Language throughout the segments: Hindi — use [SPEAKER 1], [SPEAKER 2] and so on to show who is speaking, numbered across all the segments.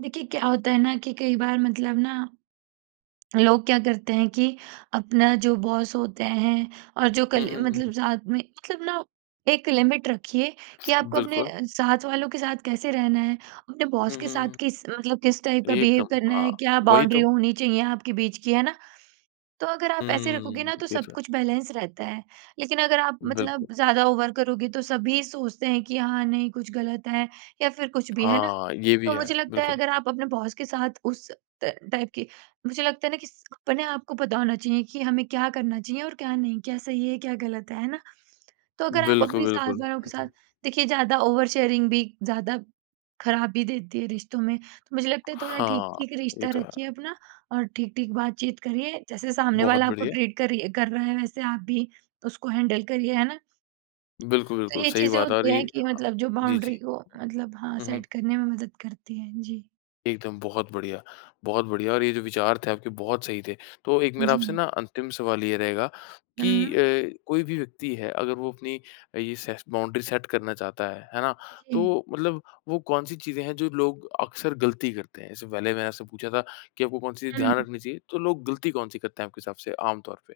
[SPEAKER 1] देखिए क्या होता है ना कि कई बार मतलब ना लोग क्या करते हैं कि अपना जो बॉस होते हैं और जो
[SPEAKER 2] हुँ,
[SPEAKER 1] कली
[SPEAKER 2] हुँ,
[SPEAKER 1] मतलब
[SPEAKER 2] हुँ।
[SPEAKER 1] साथ में मतलब ना एक लिमिट रखिए कि आपको अपने
[SPEAKER 2] बिल्कुल।
[SPEAKER 1] साथ वालों के साथ कैसे रहना है। अपने बॉस
[SPEAKER 2] हुँ,
[SPEAKER 1] के
[SPEAKER 2] हुँ,
[SPEAKER 1] साथ
[SPEAKER 2] हुँ।
[SPEAKER 1] किस मतलब किस टाइप का बिहेव
[SPEAKER 2] एकदम।
[SPEAKER 1] करना
[SPEAKER 2] हाँ,
[SPEAKER 1] है, क्या
[SPEAKER 2] वही
[SPEAKER 1] बाउंड्री
[SPEAKER 2] तो।
[SPEAKER 1] होनी चाहिए आपके बीच की है ना? तो अगर आप ऐसे रखोगे
[SPEAKER 2] हम्म,
[SPEAKER 1] ना तो
[SPEAKER 2] ये
[SPEAKER 1] सब
[SPEAKER 2] तो है।
[SPEAKER 1] कुछ बैलेंस रहता है। लेक़िन अगर आप मतलब
[SPEAKER 2] बिल्कुल।
[SPEAKER 1] ज़्यादा ओवर करोगे तो सभी सोचते हैं कि हाँ नहीं कुछ ग़लत है या फ़िर कुछ भी, है ना?
[SPEAKER 2] हाँ, ये भी
[SPEAKER 1] तो
[SPEAKER 2] है।
[SPEAKER 1] मुझे लगता है
[SPEAKER 2] बिल्कुल।
[SPEAKER 1] अगर आप अपने बॉस के साथ उस अ, टाइप की मुझे लगता है ना किस अपने आप को पता होना चाहिए कि हमें क्या करना चाहिए और क्या नहीं, क्या सही है, क्या ग़लत है, है ना? तो अगर आप
[SPEAKER 2] बिल्कुल,
[SPEAKER 1] अपनी साथ
[SPEAKER 2] बिल्कुल।
[SPEAKER 1] वालों के साथ देखिए ज़्यादा ओवर शेयरिंग भी ज़्यादा ख़राबी देती है रिश्तों में, तो मुझे लगता है थोड़ा
[SPEAKER 2] हाँ,
[SPEAKER 1] ठीक-ठीक
[SPEAKER 2] ये
[SPEAKER 1] रिश्ता
[SPEAKER 2] तो
[SPEAKER 1] रखिए
[SPEAKER 2] है।
[SPEAKER 1] अपना और ठीक-ठीक बातचीत करिए। जैसे सामने
[SPEAKER 2] बहुत
[SPEAKER 1] वाला आपको
[SPEAKER 2] बढ़िया।
[SPEAKER 1] ट्रीट कर रही कर रहा है वैसे आप भी उसको हैंडल करिए, है ना?
[SPEAKER 2] बिल्कुल,
[SPEAKER 1] तो
[SPEAKER 2] बिल्कुल।
[SPEAKER 1] ये
[SPEAKER 2] सही
[SPEAKER 1] चीज़ें
[SPEAKER 2] बात और
[SPEAKER 1] होती
[SPEAKER 2] ये
[SPEAKER 1] हैं
[SPEAKER 2] हाँ,
[SPEAKER 1] कि
[SPEAKER 2] हाँ।
[SPEAKER 1] मतलब जो
[SPEAKER 2] जी,
[SPEAKER 1] बाउंड्री
[SPEAKER 2] जी।
[SPEAKER 1] को मतलब हाँ
[SPEAKER 2] हुँ, हुँ।
[SPEAKER 1] सेट करने में मदद करती हैं। जी।
[SPEAKER 2] एकदम बहुत बढ़िया, बहुत बढ़िया और ये जो विचार थे आपके बहुत सही थे। तो एक मेरा आपसे
[SPEAKER 1] जी।
[SPEAKER 2] ना अंतिम सवाल ये रहेगा कि अ,
[SPEAKER 1] हुँ।
[SPEAKER 2] कोई भी व्यक्ति है अगर वो अपनी ये से बाउंड्री सेट करना चाहता है, है ना?
[SPEAKER 1] जी।
[SPEAKER 2] तो मतलब वो कौन-सी चीज़ें हैं जो लोग अक्सर ग़लती करते हैं? जैसे पहले मैंने आपसे पूछा था कि आपको कौन-सी चीज़ ध्यान
[SPEAKER 1] हुँ।
[SPEAKER 2] रखनी चाहिए तो लोग ग़लती कौन-सी करते हैं आपके हिसाब से आम तौर पे?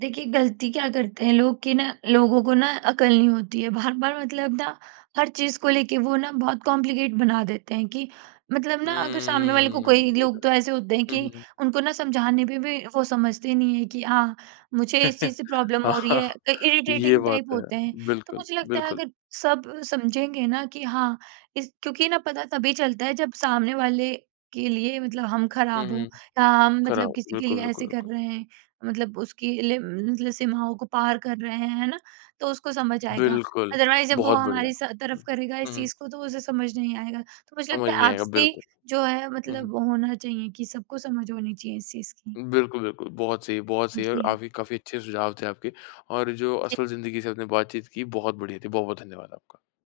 [SPEAKER 1] देखिए ग़लती क्या करते हैं लोग कि ना लोगों को ना अकल नहीं होती है। बार-बार मतलब ना हर चीज़ को लेके वो ना बहुत कॉम्प्लिकेट बना देते हैं कि मतलब ना अगर सामने वाले को कोई
[SPEAKER 2] हम्म, ये तो
[SPEAKER 1] लोग
[SPEAKER 2] है।
[SPEAKER 1] तो ऐसे होते हैं
[SPEAKER 2] हुँ,
[SPEAKER 1] कि
[SPEAKER 2] हुँ, हुँ।
[SPEAKER 1] उनको ना समझाने में भी वो समझते नहीं हैं कि हाँ मुझे इस चीज़ से प्रॉब्लम हो रही
[SPEAKER 2] हाँ
[SPEAKER 1] है, अ,
[SPEAKER 2] ये
[SPEAKER 1] इरिटेटिंग
[SPEAKER 2] बात
[SPEAKER 1] टाइप
[SPEAKER 2] तो है।
[SPEAKER 1] होते हैं। तो
[SPEAKER 2] बिल्कुल,
[SPEAKER 1] मुझे लगता है
[SPEAKER 2] बिल्कुल।
[SPEAKER 1] अगर सब समझेंगे ना कि हाँ किस क्योंकि ना पता तभी चलता है जब सामने वाले के लिए मतलब हम
[SPEAKER 2] हुँ,
[SPEAKER 1] ख़राब हो
[SPEAKER 2] हुँ।
[SPEAKER 1] या हम मतलब
[SPEAKER 2] ख़राब,
[SPEAKER 1] किसी के
[SPEAKER 2] बिल्कुल,
[SPEAKER 1] लिए
[SPEAKER 2] बिल्कुल,
[SPEAKER 1] ऐसे कर
[SPEAKER 2] बिल्कुल।
[SPEAKER 1] रहे हैं। मतलब उसकी लि मतलब सीमाओं को पार कर रहे हैं, है ना। तो उसको समझ आएगा,
[SPEAKER 2] बिल्कुल,
[SPEAKER 1] अदरवाइज़ जब वो
[SPEAKER 2] बहुत बढ़िया।
[SPEAKER 1] हमारी सा
[SPEAKER 2] हुँ,
[SPEAKER 1] तरफ़ करेगा इस
[SPEAKER 2] हुँ।
[SPEAKER 1] चीज़ को तो उसे समझ नहीं आएगा। तो मुझे
[SPEAKER 2] समझ
[SPEAKER 1] लगता है
[SPEAKER 2] नहीं आएगा
[SPEAKER 1] आपसी
[SPEAKER 2] बिल्कुल।
[SPEAKER 1] जो है
[SPEAKER 2] हुँ, हुँ।
[SPEAKER 1] मतलब वो होना चाहिए कि सबको समझ होनी चाहिए इस चीज़ की।
[SPEAKER 2] बिल्कुल, बिल्कुल। बहुत सही, बहुत
[SPEAKER 1] उ,
[SPEAKER 2] सही है और
[SPEAKER 1] जी।
[SPEAKER 2] आफ़ी काफ़ी अच्छे सुझाव थे आपके और जो
[SPEAKER 1] जी।
[SPEAKER 2] असल जिंदगी से आपने बातचीत की बहुत बढ़िया थी। बहुत-बहुत धन्यवाद आपका।